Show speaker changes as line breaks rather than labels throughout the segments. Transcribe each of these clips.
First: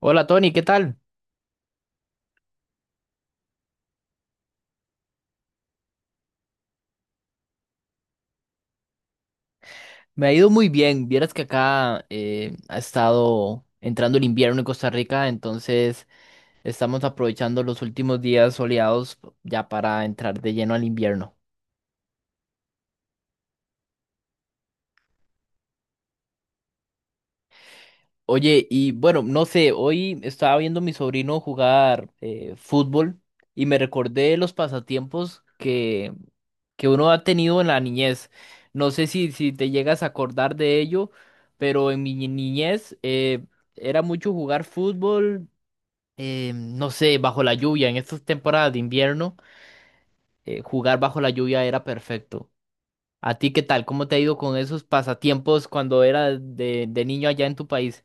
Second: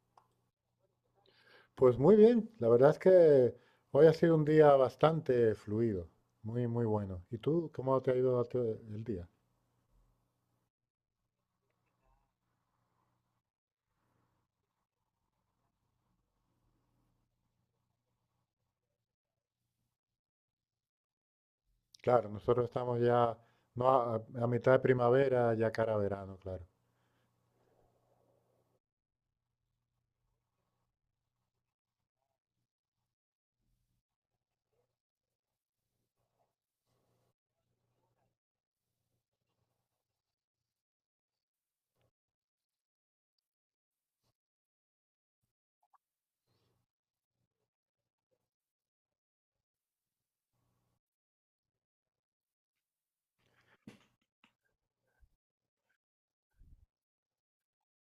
Hola Tony, ¿qué tal?
Pues muy bien, la verdad es que hoy ha sido un día bastante fluido, muy, muy bueno. ¿Y tú cómo te ha ido a ti el día?
Me ha ido muy bien. Vieras que acá ha estado entrando el invierno en Costa Rica, entonces estamos aprovechando los últimos días soleados ya para entrar de lleno al invierno.
Claro, nosotros estamos ya no a mitad de primavera, ya cara a verano, claro.
Oye, y bueno, no sé, hoy estaba viendo a mi sobrino jugar fútbol y me recordé los pasatiempos que uno ha tenido en la niñez. No sé si te llegas a acordar de ello, pero en mi niñez era mucho jugar fútbol no sé, bajo la lluvia. En estas temporadas de invierno, jugar bajo la lluvia era perfecto. ¿A ti qué tal? ¿Cómo te ha ido con esos pasatiempos cuando era de niño allá en tu país?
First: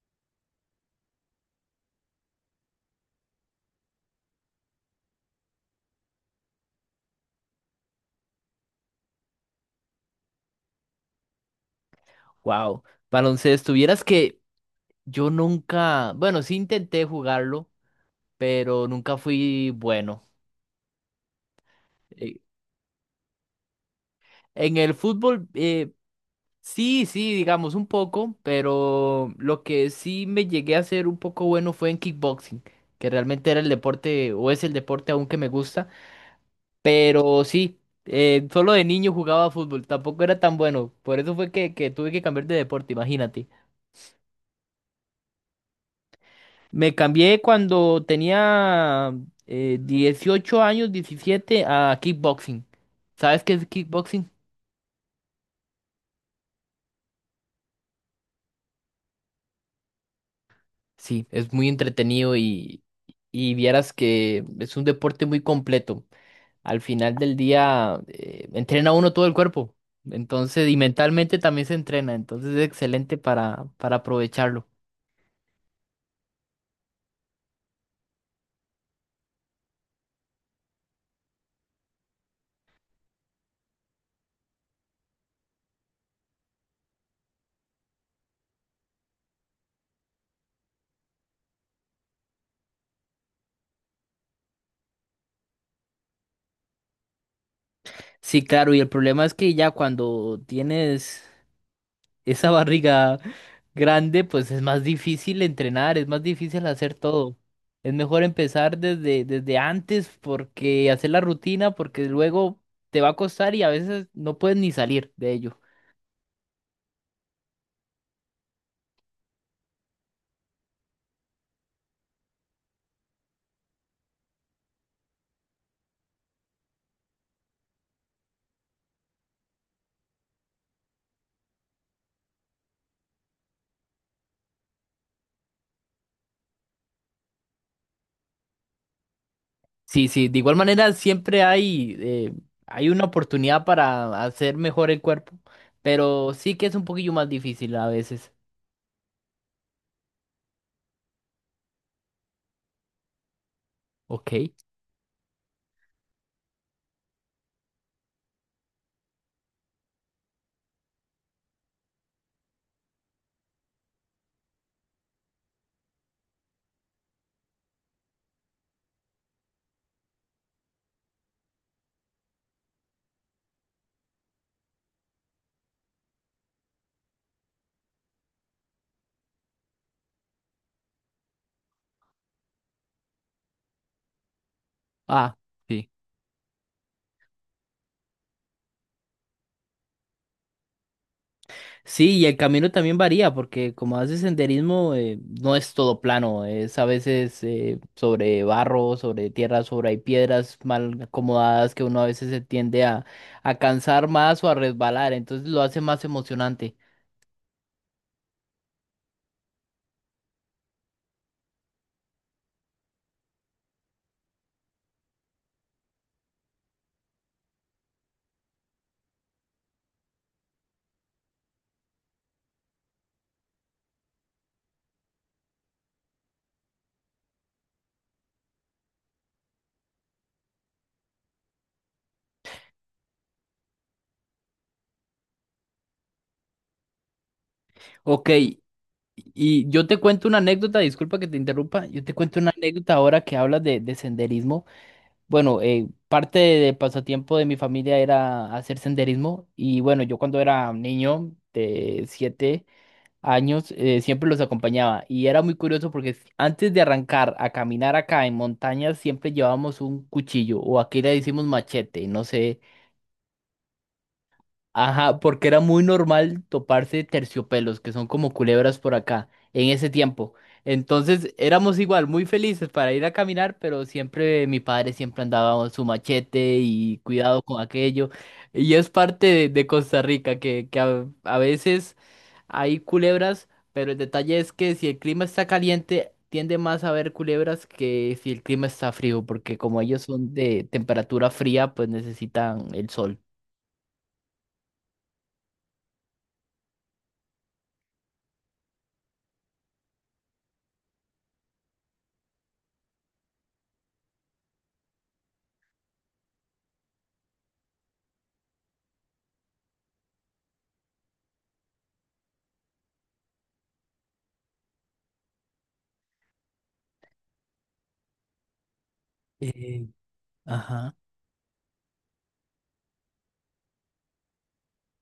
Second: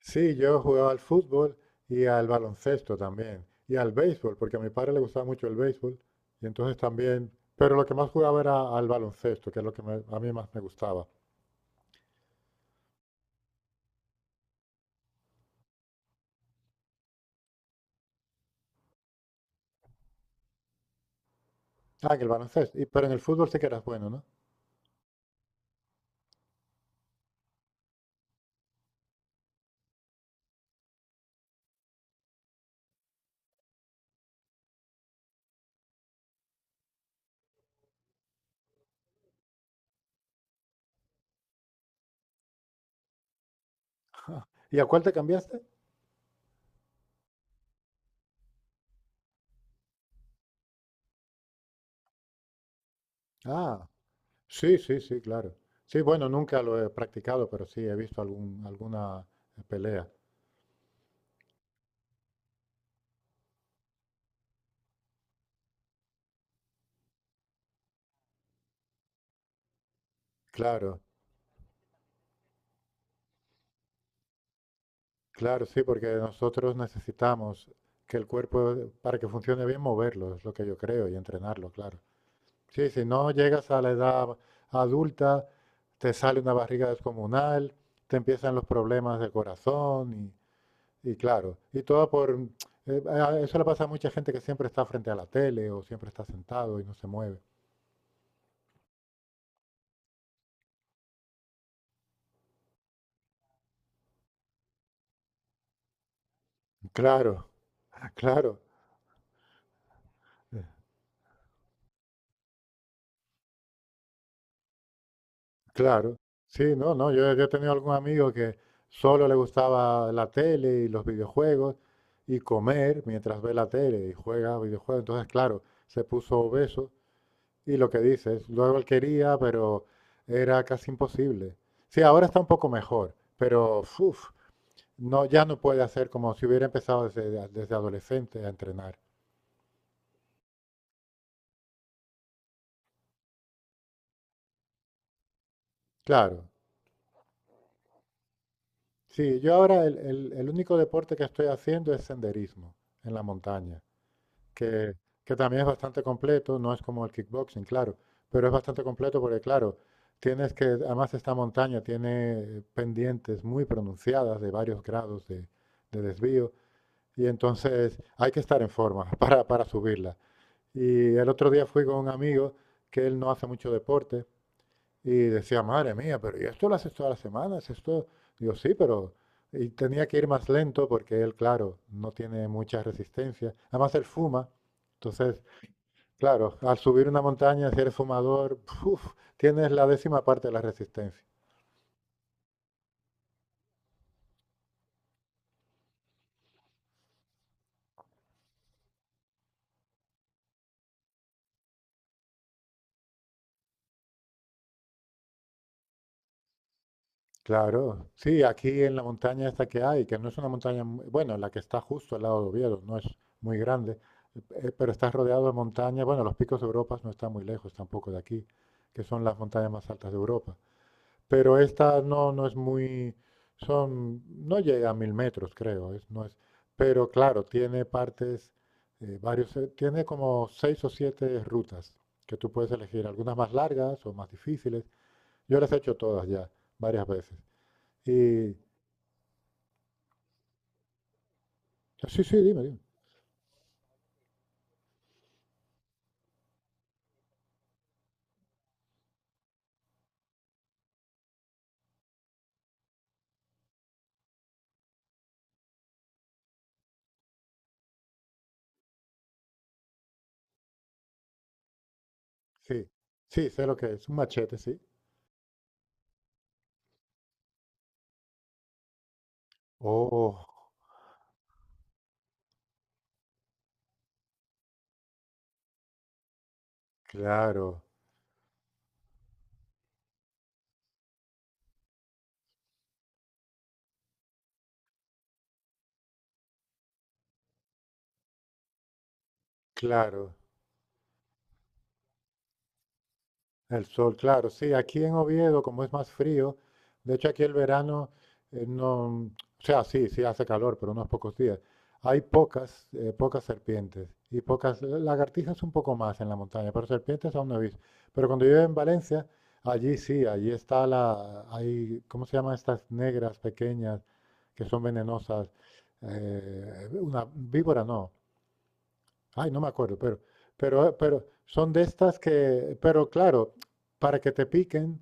Sí, yo jugaba al fútbol y al baloncesto también, y al béisbol, porque a mi padre le gustaba mucho el béisbol, y entonces también, pero lo que más jugaba era al baloncesto, que es lo que a mí más me gustaba.
Wow. Baloncesto, vieras que yo nunca, bueno, sí intenté jugarlo, pero nunca fui bueno.
Ah, en el
Eh,
baloncesto, y, pero en el fútbol sí que eras bueno, ¿no?
en el fútbol, sí, sí, digamos un poco, pero lo que sí me llegué a ser un poco bueno fue en kickboxing, que realmente era el deporte, o es el deporte aún que me gusta. Pero sí, solo de niño jugaba fútbol, tampoco era tan bueno. Por eso fue que tuve que cambiar de deporte, imagínate.
¿Y a cuál te cambiaste?
Me cambié cuando tenía 18 años, 17 a kickboxing. ¿Sabes qué es
Ah.
kickboxing?
Sí, sí, sí, claro. Sí, bueno, nunca lo he practicado, pero sí he visto algún, alguna pelea.
Sí, es muy entretenido y vieras que es un deporte muy completo. Al final del día, entrena uno todo el cuerpo. Entonces, y
Claro,
mentalmente también se entrena. Entonces es excelente para aprovecharlo.
claro, sí, porque nosotros necesitamos que el cuerpo, para que funcione bien, moverlo, es lo que yo creo, y entrenarlo, claro. Sí, si no llegas a la edad adulta, te sale una barriga descomunal, te empiezan los problemas del corazón y claro, y todo por... eso le pasa a mucha gente que siempre está frente a la tele o siempre está sentado y no se mueve.
Sí, claro, y el problema es que ya cuando tienes esa barriga grande, pues es más difícil entrenar, es más difícil hacer
Claro.
todo. Es mejor
Claro.
empezar desde antes
Eh,
porque hacer la rutina, porque luego te va a costar y a veces no puedes ni salir de ello.
Claro, sí, no, no, yo he tenido algún amigo que solo le gustaba la tele y los videojuegos y comer mientras ve la tele y juega videojuegos, entonces claro, se puso obeso y lo que dices, luego él quería, pero era casi imposible. Sí, ahora está un poco mejor, pero uf, no, ya no puede hacer como si hubiera empezado desde adolescente a entrenar.
Sí, sí, de igual manera siempre hay, hay una oportunidad para hacer mejor el cuerpo, pero
Claro,
sí que es un poquillo más difícil a veces.
sí, yo ahora el único deporte que estoy haciendo es senderismo en la montaña.
Ok.
que, que también es bastante completo, no es como el kickboxing, claro, pero es bastante completo porque, claro, tienes que, además esta montaña tiene pendientes muy pronunciadas de varios grados de desvío y entonces hay que estar en forma para subirla. Y el otro día fui con un amigo que él no hace mucho deporte y decía, madre mía, pero ¿y esto lo haces todas las semanas? Esto, digo, sí, pero... Y tenía que ir más lento porque él, claro, no tiene mucha resistencia. Además, él fuma,
Ah,
entonces...
sí.
Claro, al subir una montaña, si eres fumador, ¡puf!, tienes la décima parte de la resistencia.
Sí, y el camino también varía, porque como haces senderismo, no es todo plano, es a veces sobre barro, sobre tierra, sobre hay piedras mal acomodadas que uno a veces se tiende a cansar más o a resbalar, entonces lo hace más emocionante.
Claro, sí, aquí en la montaña esta que hay, que no es una montaña, bueno, la que está justo al lado de Oviedo, no es muy grande, pero está rodeado de montañas, bueno, los picos de Europa no están muy lejos tampoco de aquí, que son las montañas más altas de Europa. Pero esta no, no es muy, son, no llega a 1000 metros, creo, es, no es, pero claro, tiene partes, varios, tiene como seis o siete rutas que tú puedes elegir, algunas más largas o más difíciles. Yo las he hecho todas ya, varias veces.
Ok,
Y,
y yo te cuento una anécdota, disculpa que te interrumpa, yo te
sí, sí,
cuento una
dime, dime.
anécdota ahora que hablas de senderismo. Bueno, parte del pasatiempo de mi familia era hacer senderismo, y bueno, yo cuando era niño de 7 años, siempre los acompañaba. Y era muy curioso porque antes de arrancar a caminar acá en montañas, siempre llevábamos un cuchillo o aquí le decimos machete, no sé.
Sí, sí, sé lo que es, un machete, sí.
Ajá, porque era muy normal toparse terciopelos, que son como culebras por acá, en ese tiempo.
Oh,
Entonces éramos igual, muy felices para ir a caminar, pero siempre mi padre siempre andaba con su machete y cuidado con
claro,
aquello. Y es parte de Costa Rica, que a veces hay culebras, pero el detalle es que si el clima está caliente, tiende más a haber culebras que si el clima está frío, porque como ellos son
claro.
de temperatura fría, pues necesitan el sol.
El sol, claro, sí, aquí en Oviedo, como es más frío, de hecho aquí el verano no, o sea, sí, sí hace calor, pero unos pocos días. Hay pocas serpientes y pocas, lagartijas un poco más en la montaña, pero serpientes aún no he visto. Pero cuando yo iba en Valencia, allí sí, allí está la, hay, ¿cómo se llaman estas negras pequeñas que son venenosas? Una víbora no, ay, no me
Eh,
acuerdo, pero,
ajá.
pero, pero son de estas que, pero claro, para que te piquen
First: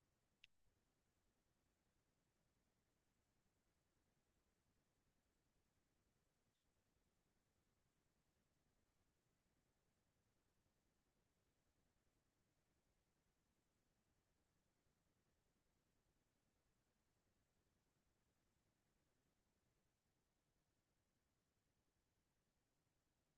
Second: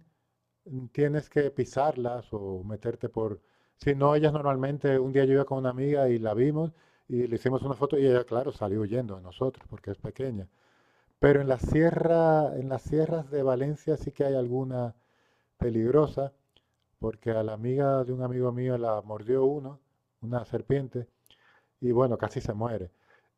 tienes que pisarlas o meterte por... Si no, ellas normalmente, un día yo iba con una amiga y la vimos y le hicimos una foto y ella, claro, salió huyendo de nosotros porque es pequeña. Pero en la sierra, en las sierras de Valencia sí que hay alguna peligrosa, porque a la amiga de un amigo mío la mordió uno, una serpiente, y bueno, casi se muere.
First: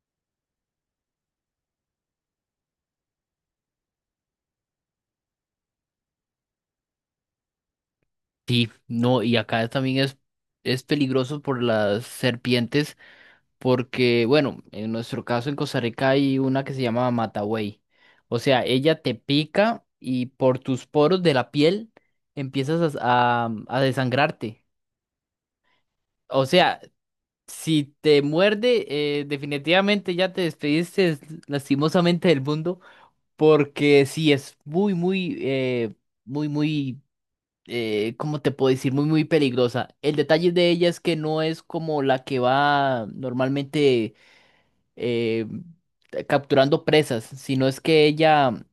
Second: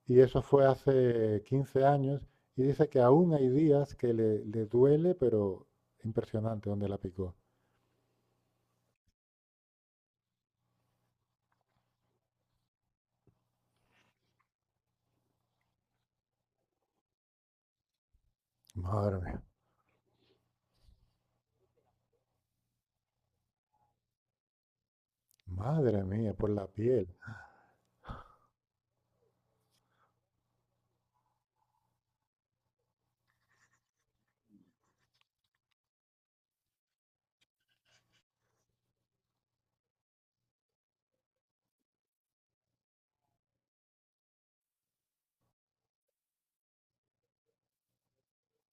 Y eso fue hace 15 años y dice que aún hay días que le duele, pero impresionante donde la picó.
Sí, no, y acá también es peligroso por las serpientes, porque, bueno, en nuestro caso en Costa Rica hay una que se llama matabuey. O sea, ella te
Madre mía,
pica y por tus poros de la piel empiezas a, a desangrarte.
madre mía,
O
por la
sea,
piel.
si te muerde, definitivamente ya te despediste lastimosamente del mundo, porque sí es muy, muy, muy, muy ¿cómo te puedo decir? Muy, muy peligrosa. El detalle de ella es que no es como la que va normalmente eh, capturando presas, sino es que ella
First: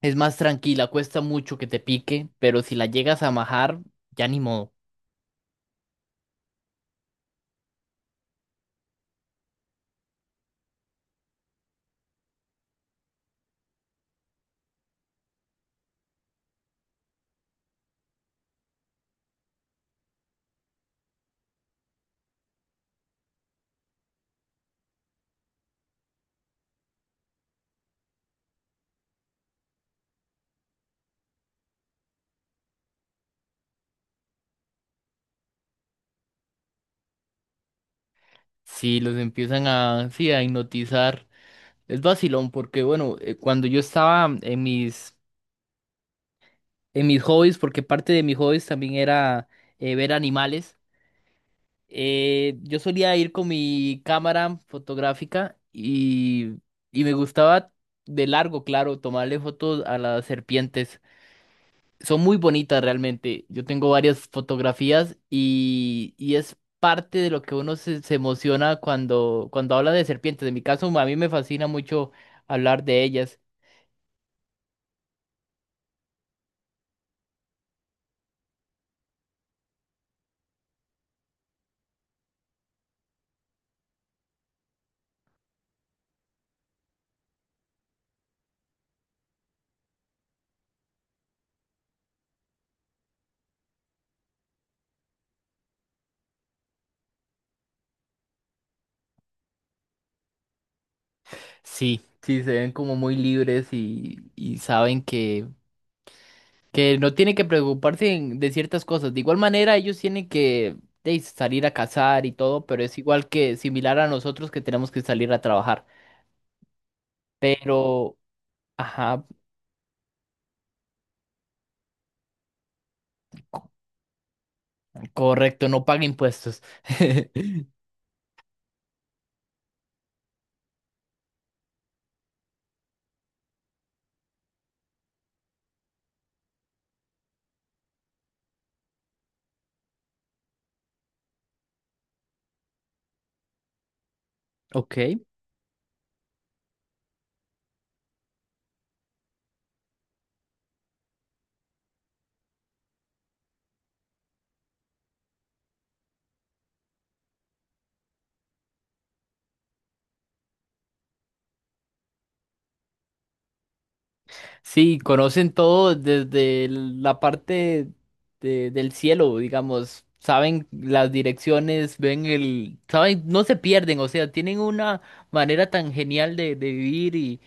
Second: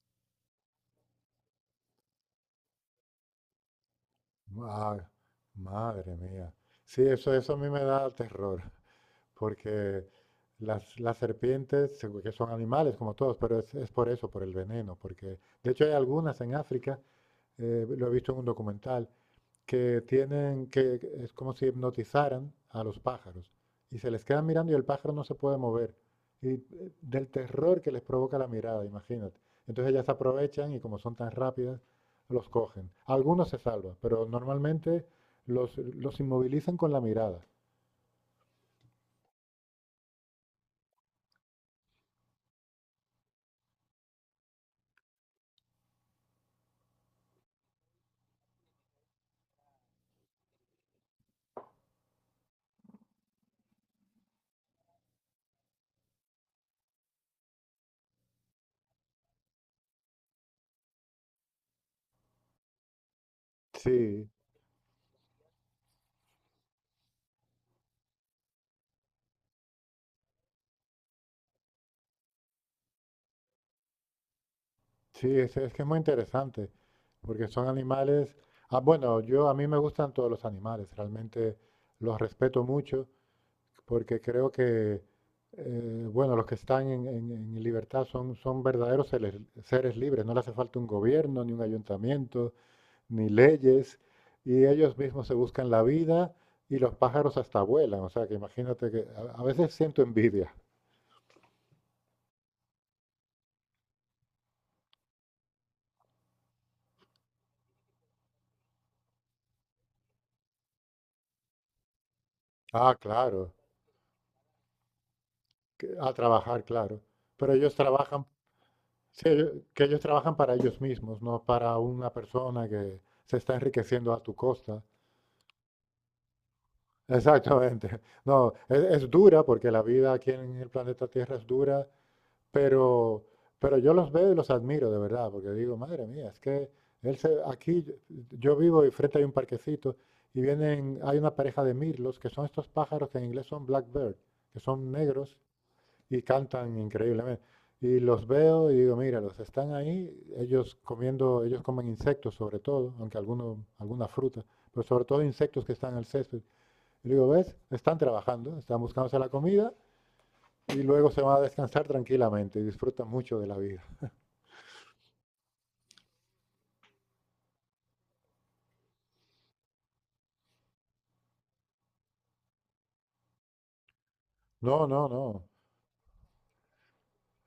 es más tranquila, cuesta mucho que te pique, pero si la llegas a majar, ya ni modo.
Ma- Madre mía. Sí, eso a mí me da terror, porque las serpientes, seguro que son animales como todos, pero es por eso, por el veneno, porque de hecho hay algunas en África, lo he visto en un documental, que tienen que es como si hipnotizaran a los pájaros y se les quedan mirando y el pájaro no se puede mover y del terror que les provoca la mirada, imagínate. Entonces ellas aprovechan y como son tan rápidas los cogen. Algunos se salvan, pero normalmente los inmovilizan con la mirada.
Si los empiezan a, sí, a hipnotizar, es vacilón, porque bueno, cuando yo estaba en mis hobbies, porque parte de mis hobbies también era ver animales. Yo solía ir con mi cámara fotográfica y me gustaba de largo, claro, tomarle fotos a las serpientes. Son muy bonitas realmente. Yo tengo varias
Sí,
fotografías y es parte de lo que uno se emociona cuando habla de serpientes. En mi caso, a mí me fascina mucho hablar de ellas.
sí, es que es muy interesante porque son animales. Ah, bueno, yo a mí me gustan todos los animales, realmente los respeto mucho porque creo que... bueno, los que están en, en libertad son, verdaderos seres, seres libres. No le hace falta un gobierno, ni un ayuntamiento, ni leyes. Y ellos mismos se buscan la vida y los pájaros hasta vuelan. O sea, que imagínate que a veces siento envidia.
Sí, sí, se ven como muy libres y saben que no tiene que preocuparse de ciertas cosas. De igual manera, ellos tienen que de, salir a cazar y todo, pero
Ah,
es igual
claro,
que similar a nosotros que tenemos que salir a trabajar.
a trabajar, claro. Pero ellos
Pero,
trabajan,
ajá,
sí, que ellos trabajan para ellos mismos, no para una persona que se está
co-
enriqueciendo a tu costa.
correcto, no paga impuestos.
Exactamente. No, es dura porque la vida aquí en el planeta Tierra es dura. Pero, pero yo los veo y los admiro de verdad, porque digo, madre mía, es que aquí yo vivo y frente hay un parquecito y vienen, hay una pareja de mirlos, que son estos pájaros que en inglés son blackbird, que son
Ok,
negros y cantan increíblemente. Y los veo y digo, míralos, están ahí, ellos comiendo, ellos comen insectos sobre todo, aunque algunos, alguna fruta, pero sobre todo insectos que están en el césped. Y digo, ¿ves? Están trabajando, están buscándose la comida y luego se van a descansar tranquilamente y disfrutan mucho de la vida.
sí, conocen todo desde la parte del cielo, digamos. Saben las direcciones, ven el, saben, no se pierden, o sea, tienen
No,
una
no, no.
manera tan genial de vivir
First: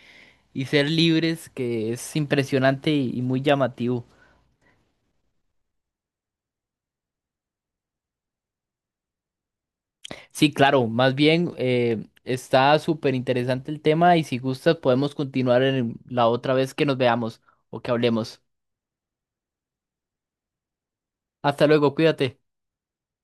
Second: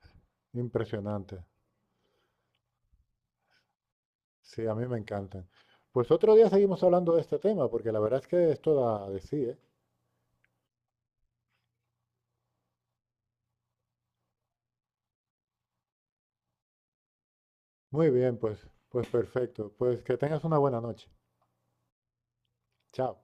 y ser
Impresionante.
libres, que es impresionante y muy llamativo.
Sí, a mí me encantan. Pues otro día seguimos hablando de este tema, porque la verdad es que esto da de sí, ¿eh?
Sí, claro, más bien está súper interesante el tema y si gustas podemos continuar en la otra vez que nos veamos o que
Muy bien,
hablemos.
pues perfecto. Pues que tengas una buena noche.
Hasta luego, cuídate.
Chao.